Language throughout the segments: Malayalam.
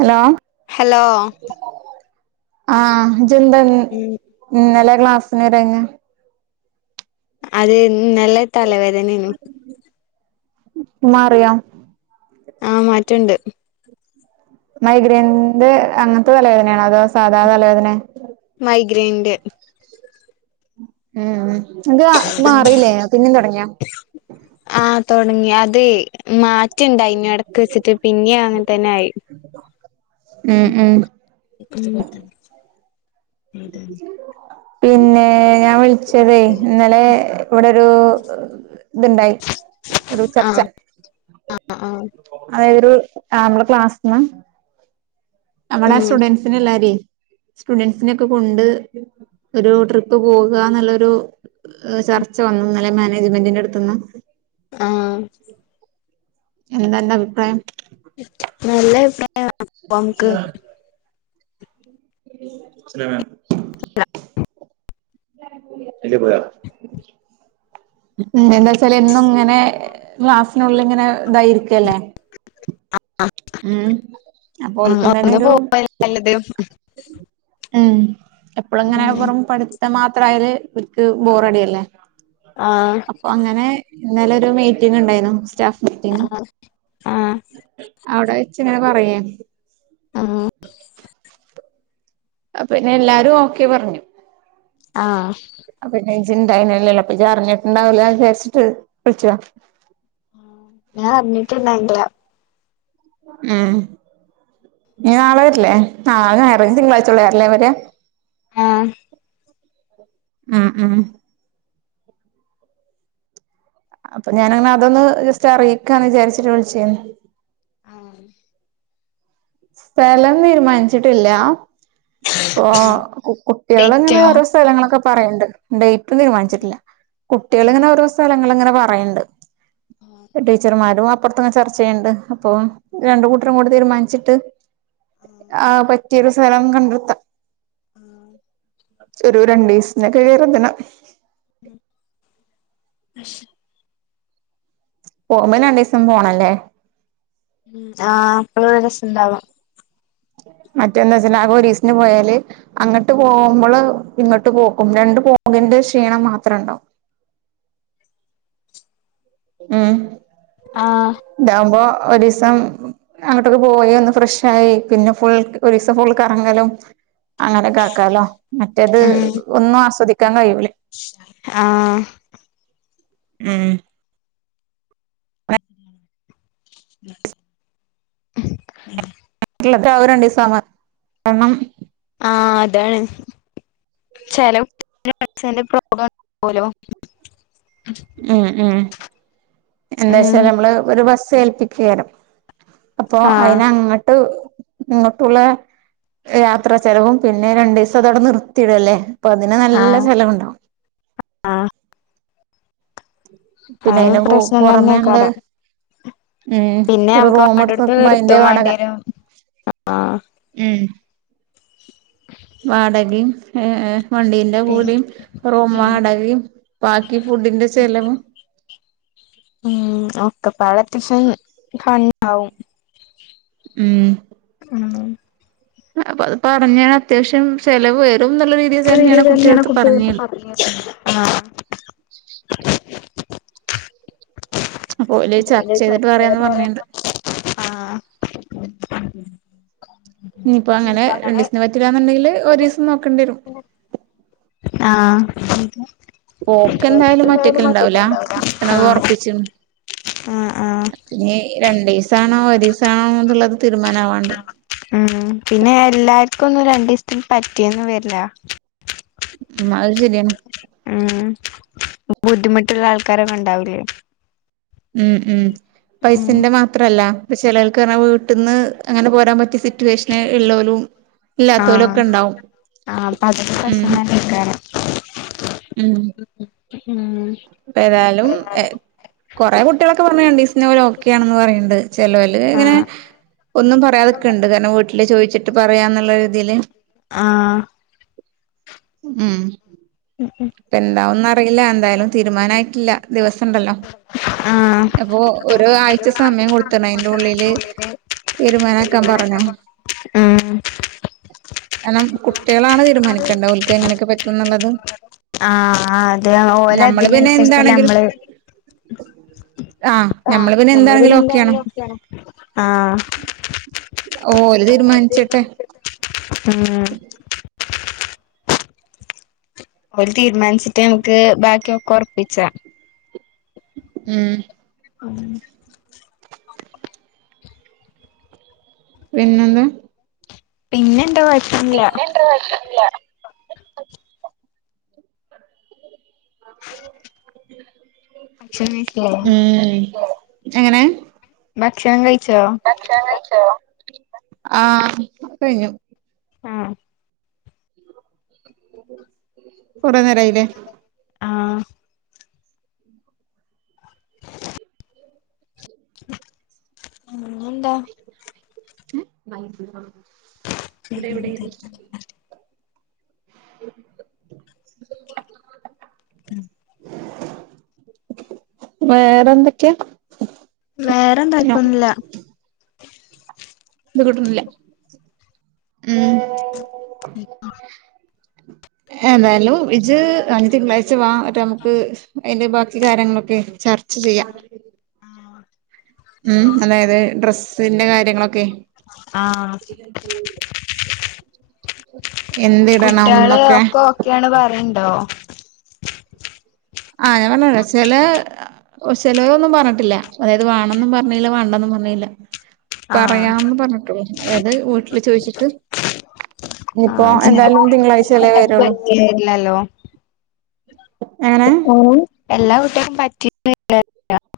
ഹലോ ഹലോ ആഹ് ഇജ്ജെന്താ ഇന്ന്- ഉം ഇന്നലെ ക്ലാസ്സിന് വരാഞ്ഞത്. അത് ഇന്നലെ തല വേദനേന്. മാറിയോ? ആ മാറ്റൊണ്ട്. മൈഗ്രന്റ് അങ്ങനത്തെ- തലവേദനയാണോ? അതോ സാധാ തലവേദന? മൈഗ്രേന്റെ. ഉം ഉം നിനക്ക് മാറിയില്ലേ? പിന്നേം തൊടങ്ങിയ. ആഹ് തൊടങ്ങി അതേ- മാറ്റൊണ്ടായിന്, എടക്ക് വെച്ചിട്ട് പിന്നേ അങ്ങനെ തന്നെ ആയി. ഉം ഉം... ഉം.. [inaudible] പിന്നേ ഞാൻ വിളിച്ചതേ ഇന്നലെ ഇവിടൊരു- ഇതുണ്ടായി ഒരു ചർച്ച. ആഹ് ആഹ്.. അയറു ആഹ്‌ നമ്മള് ക്ലാസ്ന്നാ- അവിടെ ഉം സ്റ്റുഡൻസ്- ത്തിനെല്ലാരെ സ്റ്റുഡന്റസ്സിനെ ഒക്കെ- കൊണ്ട് ഒരു ട്രിപ്പ്- പോവുകാന്നൊള്ളൊരു- ഏഹ് ചർച്ച വന്ന് ഇന്നലെ- മാനേജ്മെന്റിന്റെ അടുത്തുന്ന്. ആഹ്.. എന്താ അന്റെ അഭിപ്രായം? നല്ല അഭിപ്രായം. [inaudible] [unintelligible] ഇല്ല പോയാ? എന്താന്ന് വെച്ചാല് എന്നും ഇങ്ങനെ, ക്ലാസ്സിനുള്ളിൽ ഇങ്ങനെ, ഇതായിരിക്കല്ലേ. ഉം അപ്പോ ഒന്ന് ഓൽക്കുണ്ടേനൊരു- പോവാ നല്ലത് ഉം എപ്പോളു അങ്ങനെ ഉം വെറും ങ്ങനെ പട്‌ - ത്ത മാത്രയല് ഇവർക്ക് ബോറടില്ലേ, ആ അപ്പോ അങ്ങനെ. ഇന്നലെ ഒരു മീറ്റിംഗ് ഉണ്ടായിന്നു, സ്റ്റാഫ് മീറ്റിങ്. ആഹ... അവ്ടെ വെച്ചങ്ങനെ പറയെ. ആഹ്‌ അ പിന്നെ എല്ലാരു ഓക്കെ പറഞ്ഞു ആഹ്‌. അപ്പന്നെ ഇജിണ്ടായിനില്ലല്ലോ ഇജ് അറിഞ്ഞിട്ടുണ്ടാവില്ല വിചാരിച്ചിട്ട് വിളിച്ച. ഞാൻ അറിഞ്ഞിട്ട്ണ്ടായിനില്ല ഏ നീ നാളെ വര്ല്ലേ നാൾ ഞായറ് ഞ്ഞി തിങ്കളാഴ്ച ഉള്ള ആരല്ലേ വര ആ ഉം ഉം അപ്പൊ ഞാനങ്ങനെ അതൊന്ന് ജസ്റ്റ് അറിയിക്കാ എന്ന് വിചാരിച്ചിട്ട് വിളിചേന്ന്. ആഹ്‌. സ്ഥലം തീരുമാനിച്ചിട്ടില്ല ഓ കുകുട്ടികൾ അങ്ങനെ വെയിറ്റോ ഓരോ സ് സ്ഥലങ്ങളൊക്കെ പറയണ്ട് ഡേറ്റും തീരുമാനിച്ചിട്ടില്ല ആ കുട്ടിയേങ്ങനെ ഓരോ സ്ഥലങ്ങള് ഇങ്ങനെ പറയണ്ട് ആ ടീച്ചർമാരു അപ്പുറത്തങ്ങ് ചർച്ചയ്യിണ്ട് അപ്പം രണ്ട് കൂട്ടരു കൂടി തീരുമാനിച്ചി ട്ട് ആ പറ്റിയൊരു സ്ഥലം കണ്ടെത്ത ഒരു രണ്ടിവസ്നെക്കെ കർത്താനം. ഉം ശ്. പോവുമ്പോ രണ്ടീസം പോണല്ലേ മ് ആഹ് അപ്പഴ ഒരു രസണ്ടാവാ മറ്റന്താച്ചല് ആകെ ഒരീസിന് പോയാല് അങ്ങോട്ട് പോകുമ്പോള് ഇങ്ങോട്ട് പോക്കും രണ്ടു പോകിന്റെ ക്ഷീണം മാത്രണ്ടാവു ഉം ആഹ്‌. താവുമ്പോ ഒരീസം അങ്ങോട്ടൊക്കെ പോയി ഒന്ന് ഫ്രഷായി പിന്നെ ഫുൾ ഒരു ദിവസം ഫുൾ കർങ്ങലും അങ്ങനെക്കാക്കലോ മറ്റേത് ഒന്നു ആസ്വദിക്കാൻ കഴിയൂല. ശ് ആഹ്‌. ഉം. [unintelligible] മ് ള്ള പ്രാവ് രണ്ടിസമാ ക്ക്ണം ആഹ്‌ അതാണ് ചെല കുട്ടിന് ചേലെ പ്രോബ്ലം ഊലോ മ് മ് ഉം എന്താച്ചാ നമ്മള് ഒരു ബസ് ഏൽപ്പിക്കേരം. അപ്പൊ ആഹ് അയിന് അങ്ങട്ട് ങ്ങോട്ടുള്ള യാത്ര ചെലവും പിന്നെ രണ്ടു ദിവസം അതടെ നിർത്തിടല്ലേ പ്പ അതിന് നല്ല ആഹ് ചലവ്ണ്ടാവു ആ പിന്നെ അയിന്റെ പു പുറമെ പ്രശ്നന്നെ നമ്മള് കാരം ഉം പിന്നെ ഒരു മക്ക് റൂം എടുത്ത് വേണ്ടോട്ത് നിക്കുമ്പോ അയിന്റെ നിർത്തും വാടക വേണ്ടിയേരു ആഹ്‌ അഹ് ഉം [unintelligible] വാടകയും ഏ എ വണ്ടീന്റെ പി കൂടിയു റൂം ഉം വാടകയു ബാക്കി ഫുഡിന്റെ ചെലവും ഉം ഒക്കെ പടെ തിഷം കാ വും ഉം ഉം. അപ്പൊ അത് പറഞ്ഞാ അത്യാവിശ്യം ചെലവ് വരും ന്നുള്ള രീ ഈ ഒരു തന്നെയാണ് കുട്ടികൾക്കു പറഞ്ഞെക്കുന്ന [inaudible] ആ [unintelligible] അപ്പൊ ഓല് പോലെ ചർച്ച ചെയ്തിട്ട് പറയാന്ന് പറഞ്ഞിണ്ട് [unintelligible] ആഹ്‌ ഞ്പ്പങ്ങനെ രണ്ടിസ്ന് പറ്റുലാന്നുണ്ടെങ്കില് ഒരിസം നോക്കണ്ട്യരും. ആഹ് [unintelligible] പോക്ക് നോക്കീട്ട് എന്തായാലും ഒറ്റക്കല് ഉണ്ടാവൂല ണ്ടാവുല ഇക്കണത് ആഹ്. ഒറപ്പിച്ച്ണ് ആഹ് ആഹ്. ഈ രണ്ടീസാണോ ഒരീസാണോ ന്നുള്ളത് തീരുമാനമാവാണ്ട്. ഉം പിന്നെ എല്ലാര്ക്കൊന്നു രണ്ടിസ്ത്തിന് പറ്റിയന്ന് വര്ല്ല. ഉം അഹ് ശര്യാണ്. ഉം ബുദ്ധിമുട്ടുള്ള ആൾക്കാരൊന്നു ഉണ്ടാവുലേ. ഉം ഉം ഉം പൈസന്റെ മാത്രല്ല. പ്പ ചെലോൽക്ക് അർന വീട്ട്ന്ന് അങ്ങനെ പോരാൻ പറ്റ്യ സിറ്റുവേഷന് ഇള്ളോലും. ആഹ് ഇല്ലാത്തോലൊക്കെ ഇണ്ടാവും ആഹ് പ്പതൊക്കെ ഉം ശനന്നെയ്ക്കാരം. ഉം. ഉം. പേത്യാലും എ. കൊറെ കുട്ട്യളൊക്കെ പർഞ് രണ്ടിസ്ന് ഓലൊക്കെയാണന്ന് പറയണ്ട് ചെലല് ങ്ങനെ. ആഹ് ഒന്നും പറയാതിക്കണ്ട് കാര്ണം വീട്ടില് ചോയിച്ചിട്ട് പറയാന്നുള്ള രീതിയില്. ആഹ് ഉം ഉം പെന്താവുന്നറിയില്ല എന്തായ്ലും. തീരുമാനായിട്ടില്ല ദിവസണ്ടല്ലോ ഉം ആഹ് അപ്പൊ. ഒരു ആഴ്ച സമയം കൊടുത്ത്ണ് അയ്ൻ്റുള്ളില്. തീരുമാനക്കാ പറഞ്ഞോ. ഉം കാരണം കുട്ട്യളാണ് തീരുമാനിക്കേണ്ടത് ഓൽക്ക് എങ്ങനെക്കെ പറ്റുംന്ന്ള്ളത്. ആഹ് അതെ ഓല ഞമ്മള് പിന്നെ തിനൻസര്ച്ചല്ല എന്താണെങ്കിലും മ്മള്. ആഹ് ഞമ്മള് പിന്നെ എന്താണെകിലും ഓക്കേ ആണ് ആഹ്. ഓല് തീരുമാൻച്ചട്ടെ. ഉം. ഓൽ തീരുമാൻച്ചിട്ട് മക്ക് ബാക്കി ഒക്കൊർപ്പിച്ച. ഉം. അങ്ങനെ. പിന്നെന്താ. പിന്നെ ണ്ട്വാ. പിന്നെണ്ടുവാ [unintelligible] ല്ല. [inaudible] ക്ഷ [unintelligible] തോ. ഉം. എങ്ങനെ. ഭക്ഷണം കയ്ച്ചോ. ക്ഷണം കയ്ച്ചോ ആഹ് കയ്ഞ്ഞു. ആഹ്. കൊറേ നേരായിലേ. ആഹ്. ഉം ന്നെന്താ. എ മൈസൂരോ. എന്ത്. [inaudible] ഉം. വേറെന്തൊക്ക്യ. വേറെന്ത ഇപ്പൊന്നുല്ല. ത് കിട്ട്ണില്ല. [inaudible] [inaudible] എതായാലും ഇജ്ജ് അദ്യ തിങ്ങളാഴ്ച വാ എന്നിട്ട് നമുക്ക് അതിന്റെ ബാക്കി കാര്യങ്ങളൊക്കെ ചർച് ച്ച ചെയ്യാം. ഉം അതായത് ഡ്രസ് ന്റെ കാര്യങ്ങളൊക്കെ. ആഹ് കുട്ട്യാള് എന്തിടണംന്നൊക്കെ [unintelligible] ആഹ് പറഞ്ഞരാ ചെലെ ഒ ചേലോരൊന്നും പറഞ്ഞിട്ടില്ല ഏത് വാണം പറഞ്ഞില്ല വാണ്ടാന്നും പറഞ്ഞില്ല. ആഹ് പറയാം ന്ന് പറഞ്ഞിട്ടൊള്ളൂ. അതായത് വീട്ടില് ചോദിച്ചിട്ട്. ഇനിപ്പോ ആഹ് ചെലപ്പോ എതായാലും തിങ്കളാഴ്ച എല്ലാ അല്ലേ കുട്ട്യാക്കും വരുള്ളൂ. പറ്റില്ലല്ലോ എങ്ങനെ മ് എല്ലാ കുട്ടി [inaudible]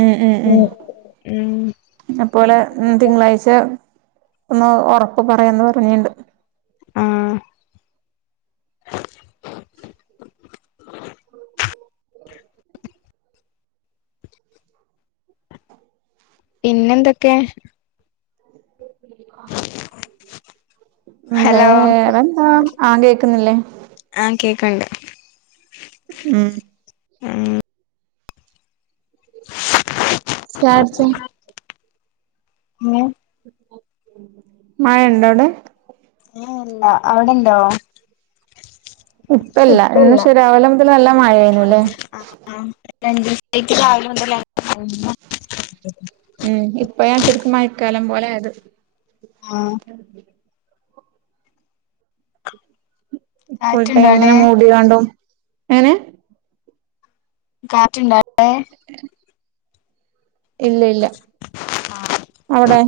ഉം ഉം ഉം ന്നെ പോലെ തിങ്കളാഴ്ച ഒന്ന് ഉറപ്പ് പറയാന്ന് പറഞ്ഞിണ്ട്. മ് പിന്നെന്തൊക്കെ. ഹലോ വേറെന്താ. ആ കേക്കുന്നില്ലേ. ആ കേക്ക്ണ്ട് ഉം [unintelligible] ചായ കുടിച്ചോ. ഏ മഴണ്ടോ അവിടെ ഏഹ് ഇല്ല അവിടെണ്ടോ. ഇപ്പല്ല. ഇന്ന് പക്ഷെ രാവിലെ മുതൽ നല്ല മഴ ആയിരുന്നുല്ലേ. ആ രണ്ട ദിവസത്തേക്ക് [inaudible] ഉം ഇപ്പോഴാ ശരിക്കും മഴക്കാലം പോലെ ആയത്. ആഹ ഫുൾ കാറ്റുണ്ടോ ടൈം അവിടെ ഇങ്ങനെ മൂടിയാണ്ടും. എങ്ങനെ കാറ്റ്ണ്ടോ അവിടെ. [unintelligible] ഇല്ല ഇല്ല അവിടെ.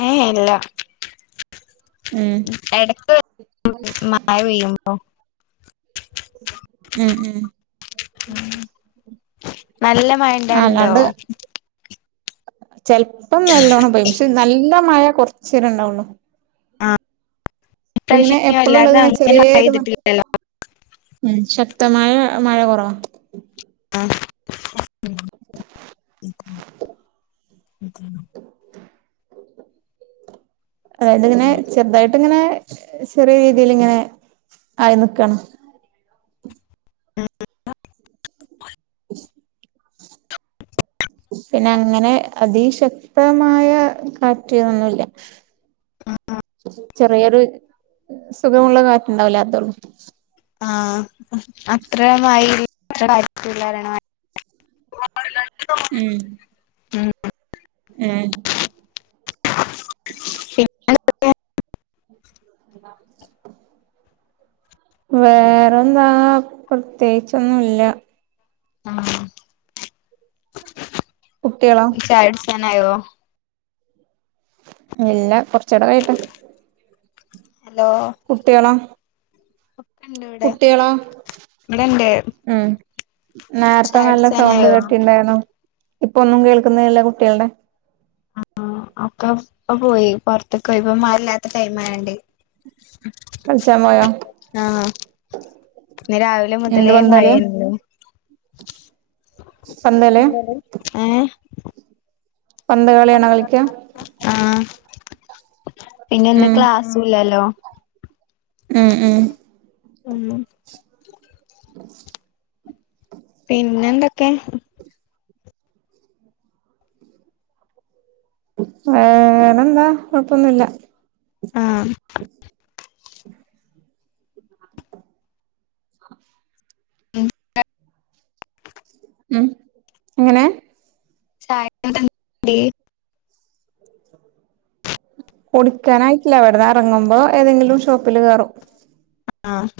ഏ ഏ ഇല്ല. ഉം എടക്ക് മഴ [inaudible] ഉം ഉം നല്ല മയണ്ടാവല്ഉണ്ടോ അല്ലാണ്ട് ചെലപ്പോ നല്ലോണം പെയ്യും. പക്ഷെ നല്ല മഴ കൊറച്ചേരം ഇണ്ടാവൊള്ളു. ആഹ് ഇങ്ങനെ ഇപ്രാവശ്യം എപ്പോഴുള്ള വല്ലാതെ ഇങ്ങനെ അങ്ങനെ മഴ ചെറിയേ ഒരു മ പെയ്തിട്ടില്ലല്ലോ ഉം ശക്തമായ മഴ കുറവാ. ആ അതായത് ഇങ്ങനെ ചെറുതായിട്ട് ഇങ്ങനെ ചെറിയ രീതിൽ ഇങ്ങനെ ആയി നിക്കാണ്. [inaudible] പിന്നെ അങ്ങനെ അതി ശക്തമായ കാറ്റ് ഒന്നുല്ല. ചെറിയൊരു സുഖമുള്ള കാറ്റുണ്ടാവില്ലെ അതൊള്ളൂ. ആ അത്രമാ [inaudible] ഉം ഉം [inaudible] [inaudible] വേറെന്താ പ്രത്യേകിച്ചൊന്നുല്ല്യ. ആം കുട്ടികളോ യ്യ് ചായൊട്ച്ചാനായോ? ഇല്ല കൊറച്ചൂടെ കയ്യട്ടെ. ഹലോ കുട്ടികളോ ഒക്കെണ്ട് ഇവിടെ കുട്ടികളാ ഇവിടെണ്ട് ഉം നേരത്തെ ചായ നല്ല സൗണ്ട് കുടിച്ചാനായോ കേട്ടിണ്ടായിനു ഇപ്പൊന്നും കേൾക്കുന്നില്ല കുട്ടികളുടെ ആഹ് ഒക്കെ ഇപ്പൊ പോയി പൊർത്തക്കൊയി പ്പൊ മഴ ഇല്ലാത്ത ടൈം ആയൊണ്ട്. കളിച്ചാമ്പൊയോ? ആഹ് ഇന്ന് രാവിലെ മുതലേ മഴയാണ് സോന്തല്ലേ ഏഹ് പന്ത് കളിയാണോ കളിക്കാ ആ പിന്നെന്ത് ഉം ക്ലാ സ്സിലല്ലോ. ഉം ഉം ഉം [inaudible] പിന്നെന്തൊക്കെ? ഏനെന്താ കൊഴപ്പൊന്നുല്ല അഹ് [inaudible] ഉം ഉം എങ്ങനെ? ചായ [unintelligible] കുടിക്കാനായിട്ടില്ല. അവിടുന്ന് ഇറങ്ങുമ്പോ ഏതെങ്കിലും ഷോപ്പില് കേറും ആഹ്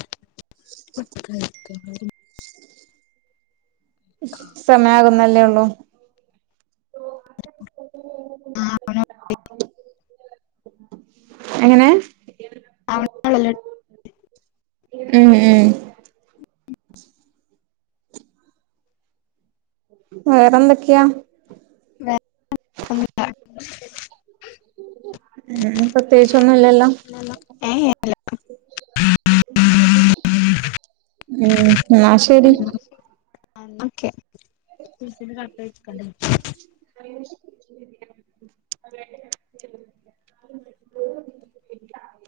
നല്ലേ ഉള്ളു എങ്ങനെ? [inaudible] ഉം ഉം വേറെന്തൊക്കെയാ? വേറെ ഒന്നുല്ല. ഉം, പ്രത്യേകിച്ചൊന്നും ഇല്ലല്ലോ? ഏഹ് ഉം ന്നാ ഓക്കെ. [inaudible] [inaudible]